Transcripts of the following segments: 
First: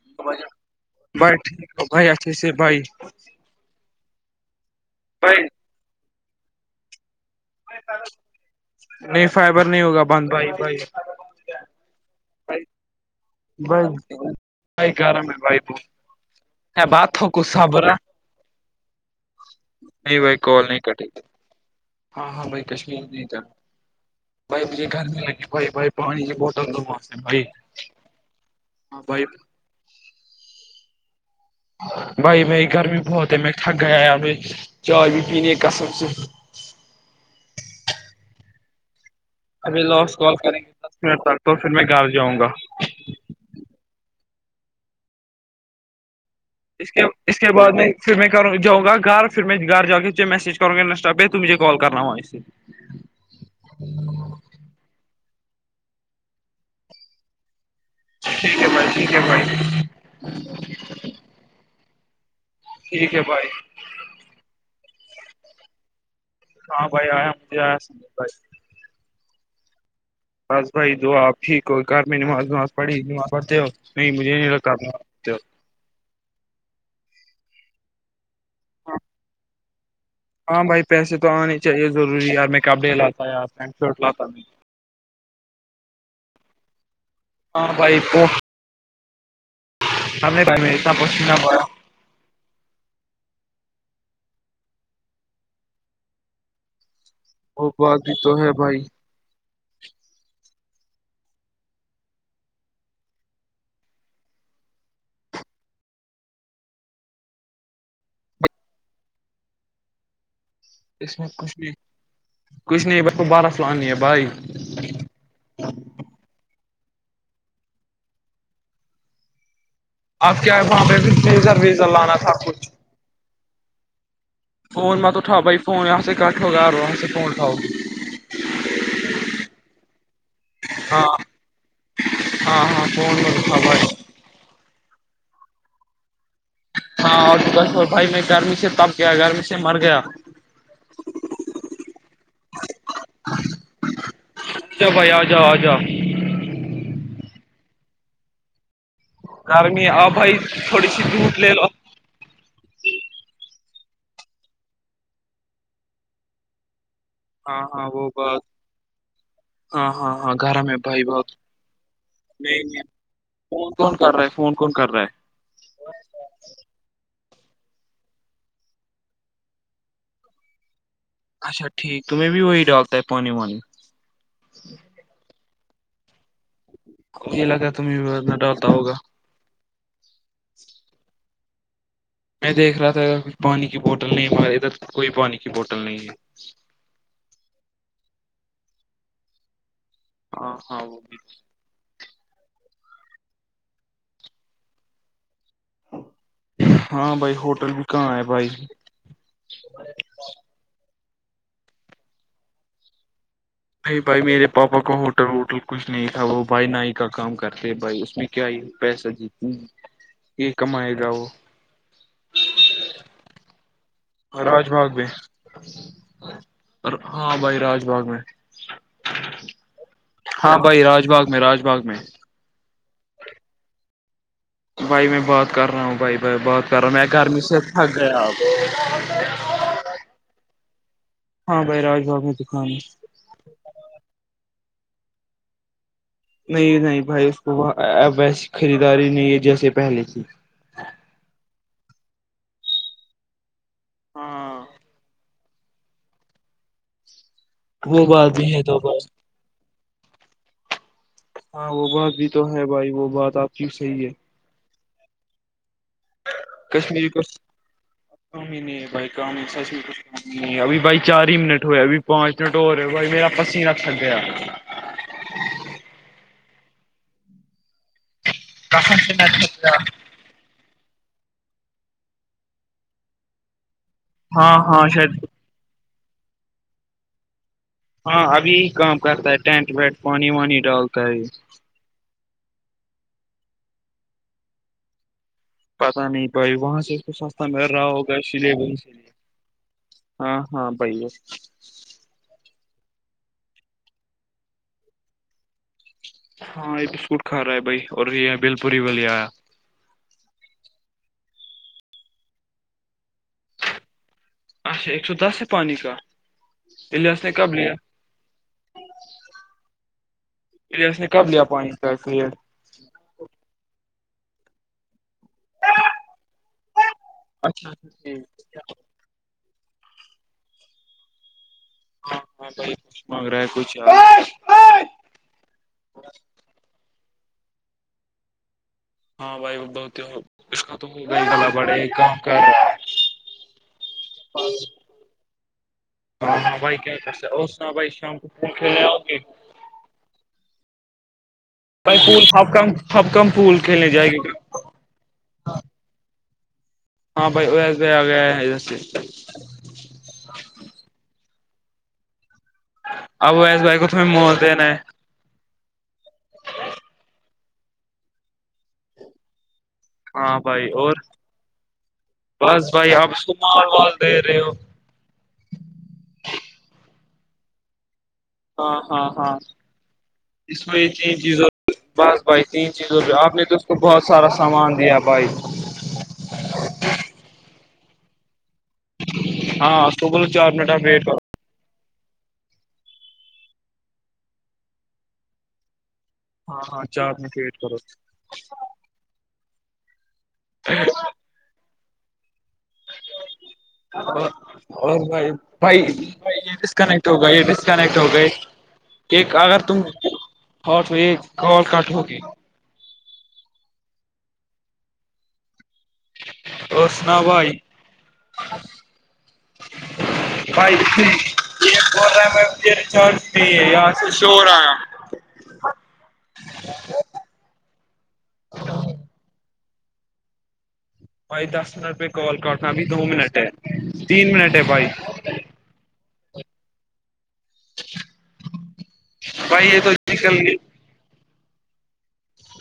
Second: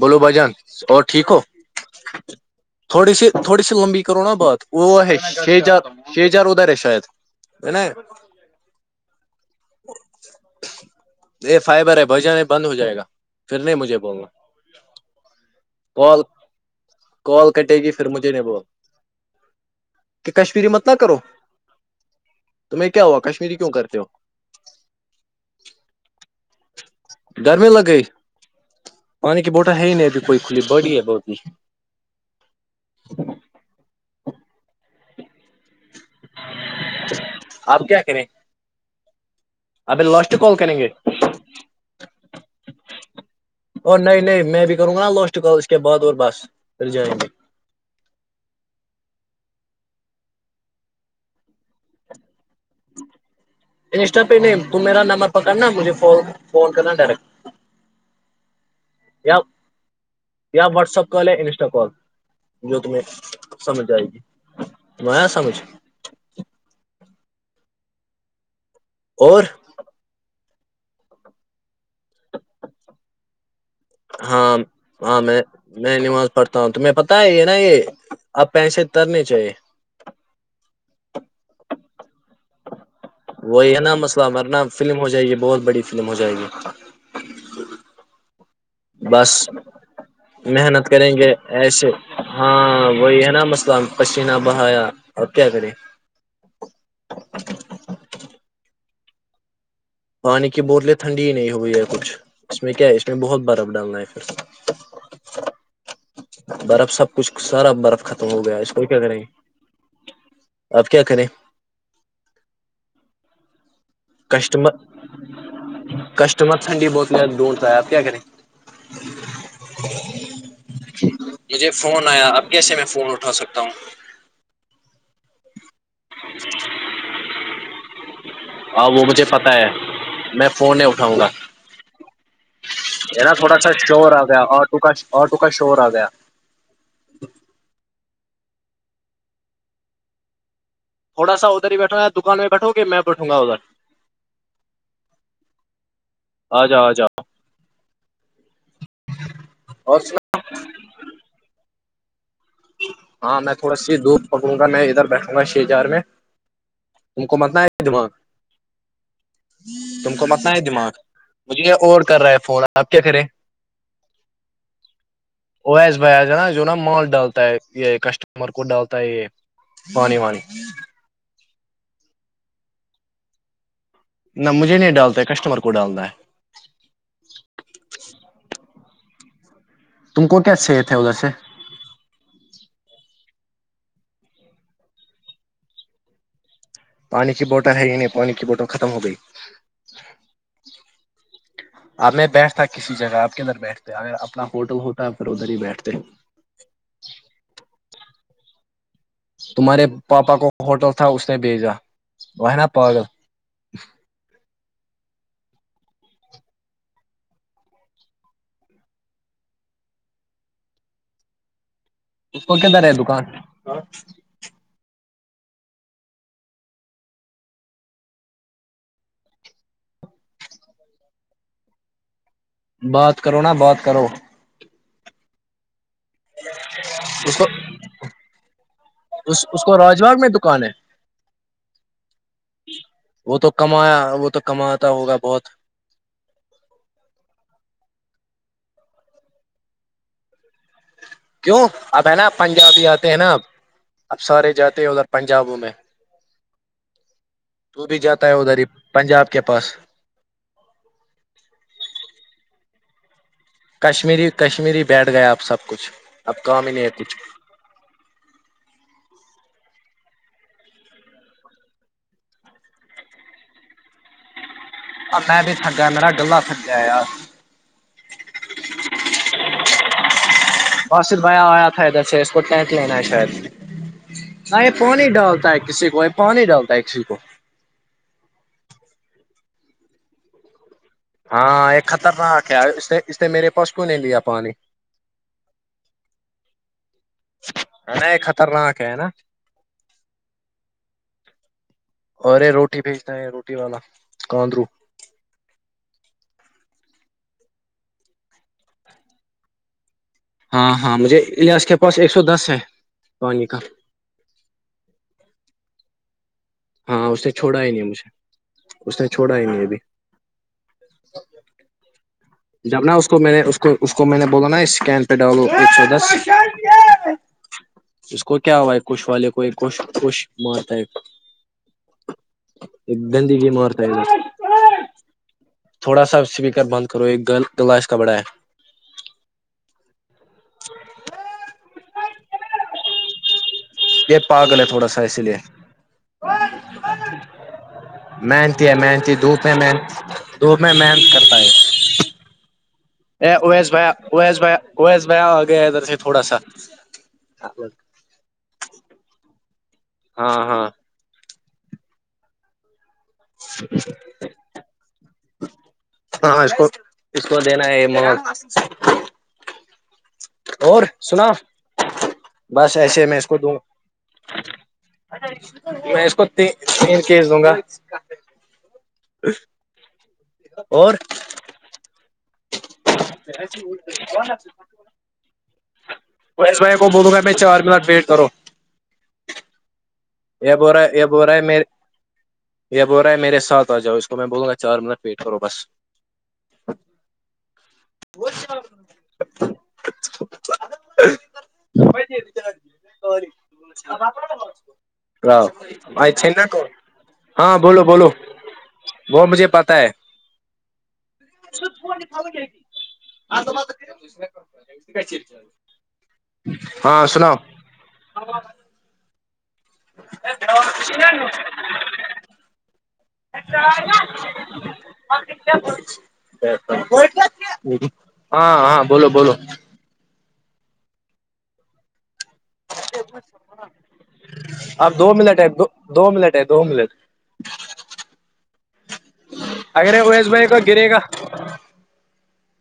بولو بھجان اور ٹھیک بھائی ہو بھائی اچھے سے بھائی تھوڑی سی تھوڑی سی لمبی کرو نا بات وہ ہے چ ہزار چھ ہزار ادھرار ہے شاید ہے نا نہیں فائبر نہیں ہوگا بند بھائی بھائی یہ فائبر ہے بھجن ہے بند ہو جائے گا پھر نہیں بس مجھے بولنا بائک رہا ہے بھائی پ کال ہ بات ہوک کال ص کٹے بر گی پھر مجھے نہیں بول نہیں کہ بھائی کال کشمیری نہیں مت نہ کرو کٹیے ہاں ہاں بھائی تمہیں کشمییر کیا ہوا نہیں تھا کشمیری کیوں کرتے ہو بھائی مجھے گھر میں لگے بھائی بھائی پانی کی بوتل دوا گرمی لگ گئی بھائی پانی کی بوٹل ہے ہی نہیں ابھی کوئی کھلی بڑی ہے بہت ہی بھائی بھائی گرمی بہت ہے میں تھگ گ آیا ب چائے بھی پینے کسم سے آپ کیا کریں ابھی لوس کال کریں گے دس منٹ تک تو پھر میں گھر جاؤں گا اور نہیں نہیں میں بھی کروں گا نا لاسٹ کال اس کے بعد اور بس پھر اس کے اس جائیں گے اس کے بعد میں پھر میں کروں جاؤں گھر پھر میں گھر جا کے میسج کروں گا انسٹا پہ تو مجھے کال کرنا ہوا اس سے انسٹا پہ نہیں تو میرا نمبر پکڑنا مجھے فون فون کرنا ڈائریکٹ ٹھیک ہے بھائی ٹھیک ہے یا بھائی یا واٹسپ کال یا انسٹا کال جو تمہیں ٹھیک ہے بھائی سمجھ آئے گی ت آیا سمجھ ہاں بھائی آیا مجھے آیا سمیل بھائی اور بس بھائی دو آپ کوئی کار میں نماز نماز پڑھی نماز پڑھتے ہو نہیں مجھے نہیں لگتااز آ میں میں نماز پڑھتا ہوں تمہیں پتتا ہے یہ نا یہ آب پیسے ترنے چاہیے ہاں بھائی پیسے تو آنے چاہیے ضری ار میں کپڑے لات وہی ہے نا مسئلہ ہمارنہ فلم ہو جائے گی بہت بڑی فلم ہو جائے گی ہاں بھائی پ بس بھائی میں محنت اتنا کریں گے پسینہ پڑا ایسے ہاں وہی ہے نا مسئلہ پسینہ بہایا ا کیا کریں وہ بات بھی تو ہے بھائی پانی کی بوتلیں ٹھنڈی ہی نہیں ہوئی ہے کچھ اس میں کیا ہے اس میں بہت برف ڈالنا ہے پھر برف سب کچھ سارا برف ختم ہو گیا اس کوئی کیاک نہیں اس میں کچھ نہیں کچھ نہیں ب کو بارہسل آنی ہے بھائی کسٹمر کسٹمر ٹھنڈی بوتلیں ڈھونڈتا ہے آپ کیا کریں آپ کیا ہے وہاں پہ ڈیزر مجھے ویزر فون لانا آیا تھا اب کچھ کیسے میں فون اٹھا سکتا ہوں فون م تو اٹھاؤ بھائی فون اس کٹھ ہوگا فونٹھاؤ گ ہ وہ مجھے پتہ ہے میں فون نہیں ہاں اٹھاؤں گا ہاں ہاں فون نا مت تھوڑا اٹھاؤ سا بھائی شور آ گیا آٹو کا آٹو کا شور آ گیا ہاں اور بھائی میں گرمی سے تب گیا گرمی سے مر گیا تھوڑا سا ادھر ہی بیٹھوں دکان میں بیٹھو گے میں بیٹھوں گا ادھر اچھا بھائی آ جاؤ آ جاؤ آ جاؤ آ جاؤ گارمی اور آ بھائی تھوڑی س دودت لے ل ہاں میں تھوڑا سی دودھ پکڑوں گا میں ادھر بیٹھوں گا شھ چار میں ت کو متنا ہاں ہے ہاں دمہ وہ بات ہاں تم ہاں کو ہاں متنا ہے گھر میں دماغ بھائی بہت مجھے یہ اور کر رہا ہے فون نہیں نہیں آپ کیا کریں فون کون کر رہا ہے فون کون کر رہا ہے اوس بھیا جانا جو نا مال ڈاگ یہ کسٹمر کو ڈالتا ہے یہ پانی وانی اچا ٹھیک توم م میں بھیی وہی ڈاک تہ پانی وانی نہ مجھے نہیں ڈالتا کسٹمر کو ڈالنا ہے یہ لگا تمیں ب ڈالتا ہوگا تم کو کیا صحت ہے ادھر سے میں دیکھ رہا تھا پانی کی بوٹل نہیں ہمارے ادھر کوئی پانی کی بوٹل نہیں ہے پانی کی بوٹل ہے ہی نہیں پانی کی بوٹل ختم ہو گئی ہ ہاں وہ بھی اب میں بیٹھتا کسی جگہ آپ کے ادھر بیٹھتے اگر اپنا ہوٹل ہوتا ہے پھر ادھر ہی بیٹھتے ہاں بھائی ہوٹل بھی کہاں ہے بھائی تمہارے پاپا کو ہوٹل تھا اس نے بھیجا وہ نا پاگل نہیں بھائی میرے پاپا کو ہوٹل ووٹل کچھ نہیں تھا وہ بھائی نائی کا کام کرتے بھائی اس میں کیا یہ پیسہ جی یہ کمائے گا وہ اس کو کہد رہے دکان ہ راج ماغ بھی ہاں بھائی راج باغ میں ہاں بھائی راج باغ میں رج باغ میں بات کرو نا بات کرو بھائی میں بات کر رہا ہوں بھائی بائی بات کر رہا ہوں میں اس گرمی کو سے تھک گیا اس آپ اس کو راج باغ میں دکان ہے ہاں بھائی راج باغ میں دکان ہے وہ تو کمایا وہ تو کماتا ہوگا بہت نہیں نہیں بھائی اس کو اب ویسی خریداری نہیں ہے جیسے پہلے تھی کیوں اب ہے نا ا پنجابی آتے ہیں نا اب اب سارے ہاں جاتے ہیں ادھر پنجابوں میں تو بھی وہ جاتا ہے بات بھی ادھر ہی تو بھائی پنجاب کے پاس ہاں وہ بات بھی تو ہے بھائی وہ بات آپ کی صحیح ہے کشمیری کشمیری بیٹھ گئے آپ سب کچھ اب کام ہی نہیں ہے کشمیری کچھ کو ن بائی سمی نہیں ابھی بھائی چار ہی منٹ ہوئے ابھی پانچ منٹ ہو رہ ہے ہو بھائی میرا پس ہی رکھ سک گیا اور میں بھی تھگا میرا گلہ تھگیا ار رسن سےنات بصر بیا ہویا تھا ادھر سے اس کو ٹینک لینا ہے شاید ہاں یہ پانی ڈالتا ہے کسی کو یہ پانی ڈالتا ہے کسی کو ہاں ابھی ہی کام کرتا ہے ٹینٹ وینٹ پانی وانی ڈالتا ہے ہاں ایک خطرناک ہے اس اس نے میرے پس کووں نہیں لیا پانی پتا نہیں بھائی وہاں سے اس کو سستا مل رہا ہے نا ہوگا یہ سلے وہی خطرناک ہے سےے نا ہاں ہاں بائیے اوررے روٹی بھیجتا ہے روٹی والا کاندرو ہاں یہ بسکٹ کھا رہا ہے بھائی اور یہ بل پوری وال آیا ہاں ہاں مجھے لیاج کے پاس ایک سو دس ہے پانی کا اچھا ایک سو دس ہے پانی کا ہاں اس الیاس نے کب چھوڑا ہی لیا نہیں مجھے اس نے چھوڑا ہی نہیں ابھی پ اس نے کب لیا پانی کا جب نا اس کو میں نے کو اس کو میں نے بولا نا اسکین پہ ڈلو ایک سو دس اچھا ٹھیک اس کو کیا ہوا ہے کھ والے کو ایک کھ کشھ مارتا ہے ہاں ہاں بھائی ایک کچھ مانگ گندی رہا بھیی م کچھ مارتا ہے ل تھوڑا سا اسپیکر بند کرو ایک گ گلاس کا بڑا ہے ہاں بھائی وہ بہ اس کا تو ہوگا ہی گلا بڑے کہاں کر یہ پاگل ہے تھوڑا سا اس لیے ہاں بھائی کیا کر سک اور سنا بھائی شام کو پول محنتی ہے کھیلنے آؤ محنتی گے د محنت دو میں محنت کرتا ہے ب پول سب کم اب کم پول تھوڑا کھیلنے جائے گے سا ہاں بھائی ا ایس بی آ گیا سے ہاں ہاں ابو ایس بھائی کو تمہیں موت دینا ہے ہاں اس کو اس کو دینا ہے مک ہاں بھائی اور سنا بس بھائی آپ اس کو مال مال دے رہے ہو میں اس کو ت تین کیس دوں گا ہاں ہاں ہاں اس میںت اور چیزوں بس بھائی تین چیز آپ نے تو اس کو بہت سارا سامان دیا بھائی اس بج کو بولوں گا میں چار منٹ ویٹ کرو ہاں سول چار منٹ وٹ کر رہ ہے میر یہ ب ہو رہا ہے میرے ساتھ آ جاؤ اس کو میں بولوں گا چار منٹ ویٹ کرو بس ہاں ہاں چار منٹے ویٹ کرو وہ [unintelligible] اور اور بھائی بھائی بائی آنا یہ کو ڈسکنیکٹ ہو گئے یہ ہاں بولو ڈسکنیکٹ ہو بولو گئے وہ ایک مجھے اگر پتا تم ہے ہٹ یہ کول کٹ ہوگی ہاں تو اور ہاں سنا سناؤ گب بھائی یہ ب رہا ر چارج نہیں ہے ار سے شور آیا ہاں ہاں بولو بولو بھائی دس منٹ پہ کال کرنا بھی دو منٹ ہے تین منٹ ہے بھائی ملا ٹائپ کو دو منٹ ہے دو ملٹ [unintelligible] بھائی یہ تو اگرے وہیس نکل بھائی گئی کا گرے گا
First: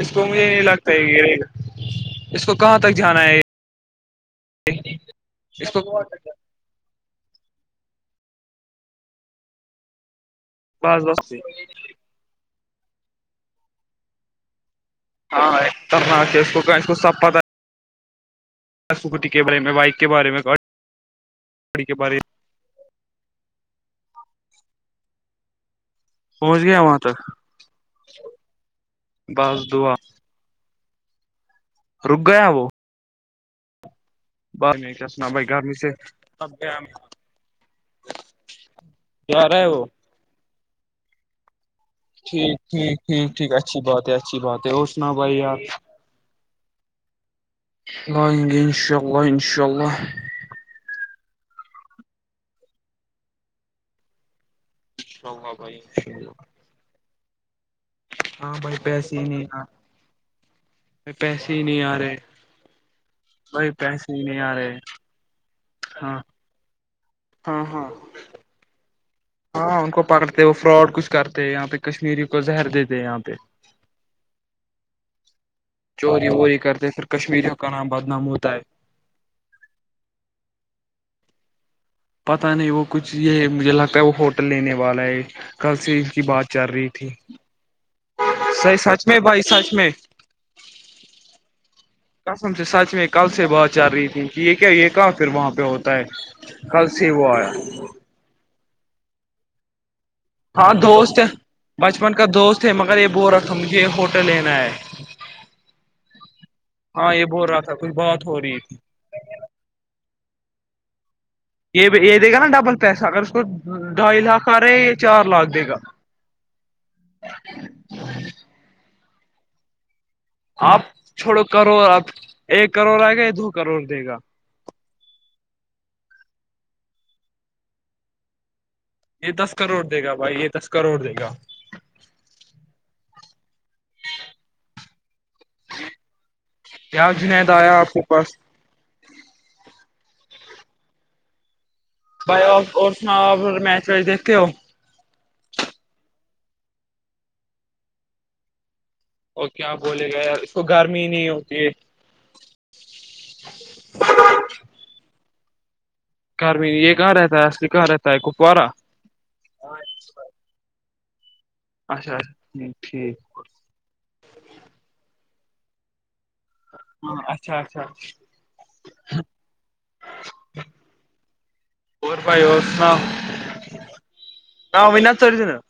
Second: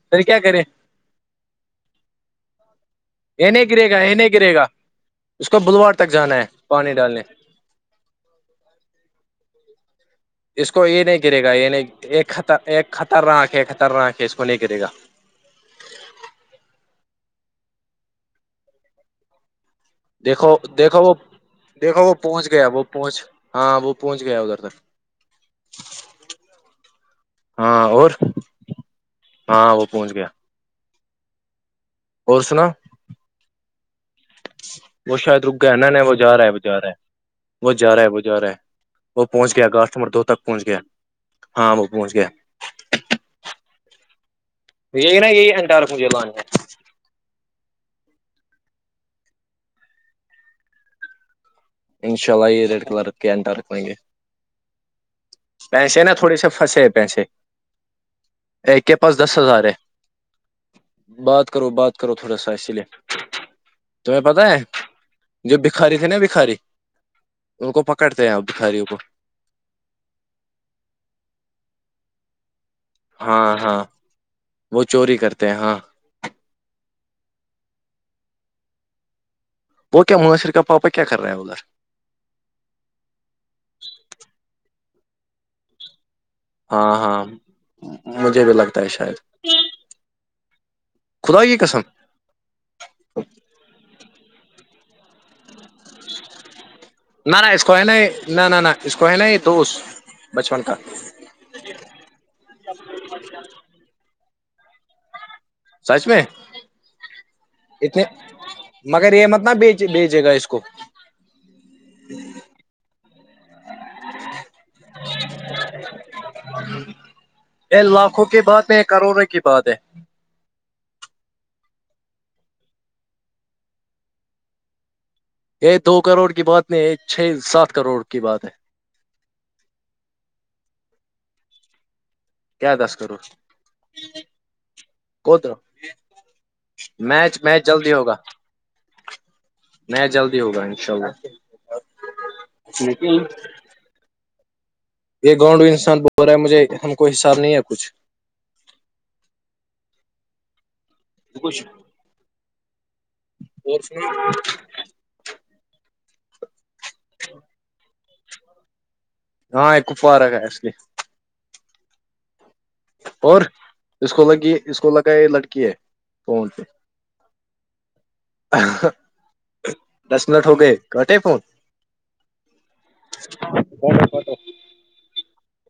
اس پھر کو کیا مجھے کرے نہیں لگتا کہ اس کو کہاں تک جانا ہے نہیں گرے گا ہ گرے گا اس کو بدوار تک جانا ہے پانی ڈالنے اس کو بس یہ نہیں بس گے گا یہ نہیں ایکطر خطرناہک ہے خطرہک ہے اس کو نہیں گے گا ہاں خطرناک ہے اس کو کہ اس کو سب پتا سکٹی کے برے میں بائک کے بارے میں دیکھو گاڑی دیکھو وہ کے دیکھو وہ بارے پہنچ گ گیا وہ پہنچ ہاں وہ پہنچ گیا ادھر تک میں پہنچ گیا وہاں تک ہاں اور بس ہاں وہ دعا پہنچ گیا رک اور گیا وہ سنا بعد میں کیا وہ سنا شاید بھائی رک گیا گرمی ہے ن سے نہیں وہ جا رہا اب ہے وہ جا گیا رہا ہے وہ جا رہا ہے وہ جا رہا ہے وہ کیا پہنچ رہا گیا ہے اگا وہ نمبر دو تک پہنچ گیا ہاں وہ پہنچ گیا ٹھیک ٹھیک ٹھیک ٹھیک اچھی بات ہے اچھی بات ہے اور سناؤ بھائی یار مجھےبان ہے لائیں گے انشاء اللہ انشاء اللہ انشاء اللہ یہ ریڈ کلر کے انینٹر رکھیں گے انشاء اللہ بھائی پیسے نا انشاء تھوڑے اللہ سا فسے پیسے ہاں بھائی ایک کے پاس پیسے ہی دس نہیں آ ہزار ہے بھائی بات پیسے ہی کرو نہیں بات آ کرو رہے تھوڑا سا اسی لیے بھائی پیسے تمہیں ہی نہیں پتا آ ہے رہے جو بکھاری تھے نا ہاں بکھاری ہاں ان کو ہاں پکڑتے ہیں بکھاریوں کو ہاں ان کو پکڑتے وہ فراڈ کچھ کرتے یہاں پہ کشمیری کو زہر دیتے ہیں یہاں پہ ہاں ہاں وہ چوری کرتے ہیں ہاں چوری ووری کرتے پھر کشمیریوں کا نام بدنام ہوتا ہے بوک کیا مناسر کا پپاپا کیا کر رہے ہیں ادھر پتا نہیں وہ کچھ یہ مجھے لگتا ہے وہ ہوٹل لینے والا ہے کل سے ان کی بات چل رہی ہاں تھی ہاں مجھے بھی سی لگتا ہے سچ شاید میں بھائی سچ میں خدائیی قسم سم سے سچ میں کل سے بہت چل رہی تھی کہ یہ کیا یہ کہاں پھر وہاں پہ ہوتا ہے کل سے وہ نہ نہ آیا اس کو ہے نہیں نہ نہ نہ اس کو ہے نہیں تو ہاں دوست ہے بچپن کا دوست ہے مگر یہ ب رہکھا تھا مجھے یہ ہوٹل لینا ہے سچ میں ہاں یہ بول رہا تھا کچھ اتنے بہات ہو رہی تھی مگر یہ مت نہ بیچ بیچے گا اس کو یہ یہ دے گا نا ڈبل پیسہ اگر اس کو ڈھائی لاکھ آ رہا ہے یہ چار لاکھ دے گا یہ لاکھوں کی بات ہے کروڑوں کی بات ہے آپ چھوڑو کروڑ آپ ایک کروڑ آئے گا یا دو کروڑ دے گا یہ دو کروڑ کی بات نہیں ہے چھ سات کروڑ کی بات ہے یہ دس کروڑ دے گا بھائی یہ دس کروڑ دے گا کیا دس کرو کو تور کیا میچ جنید میچ آیا آپ جلدی کے ہوگا پاس نہیں جلدی ہوگا انشاء اللہ بائی آف اور سناؤ آپ میچ ویچ دیکتے ہو یہ گاؤڈو انسان بول رہا ہے مجھے ہم کو حساب نہیں ہے کچھ او کیااں بولے گئے ی اس کو گرمی ہی نہیں ہوتی ہے اور سنا گھر میں یہ کہاں رہتا ہے اصلی کہاں رہتا ہے کپوارا ہاں ایکوپوار ہےسلی اچھا اچھا ٹھ ٹھیک اور اس کو لگ اس کو لگا یہ لڑکی ہے کونچ ہاں اچھا اچھا [unintelligible] دس منٹ ہو گئے کٹے فون اور بھائی اور سناؤ ہ اوینات چور ت ن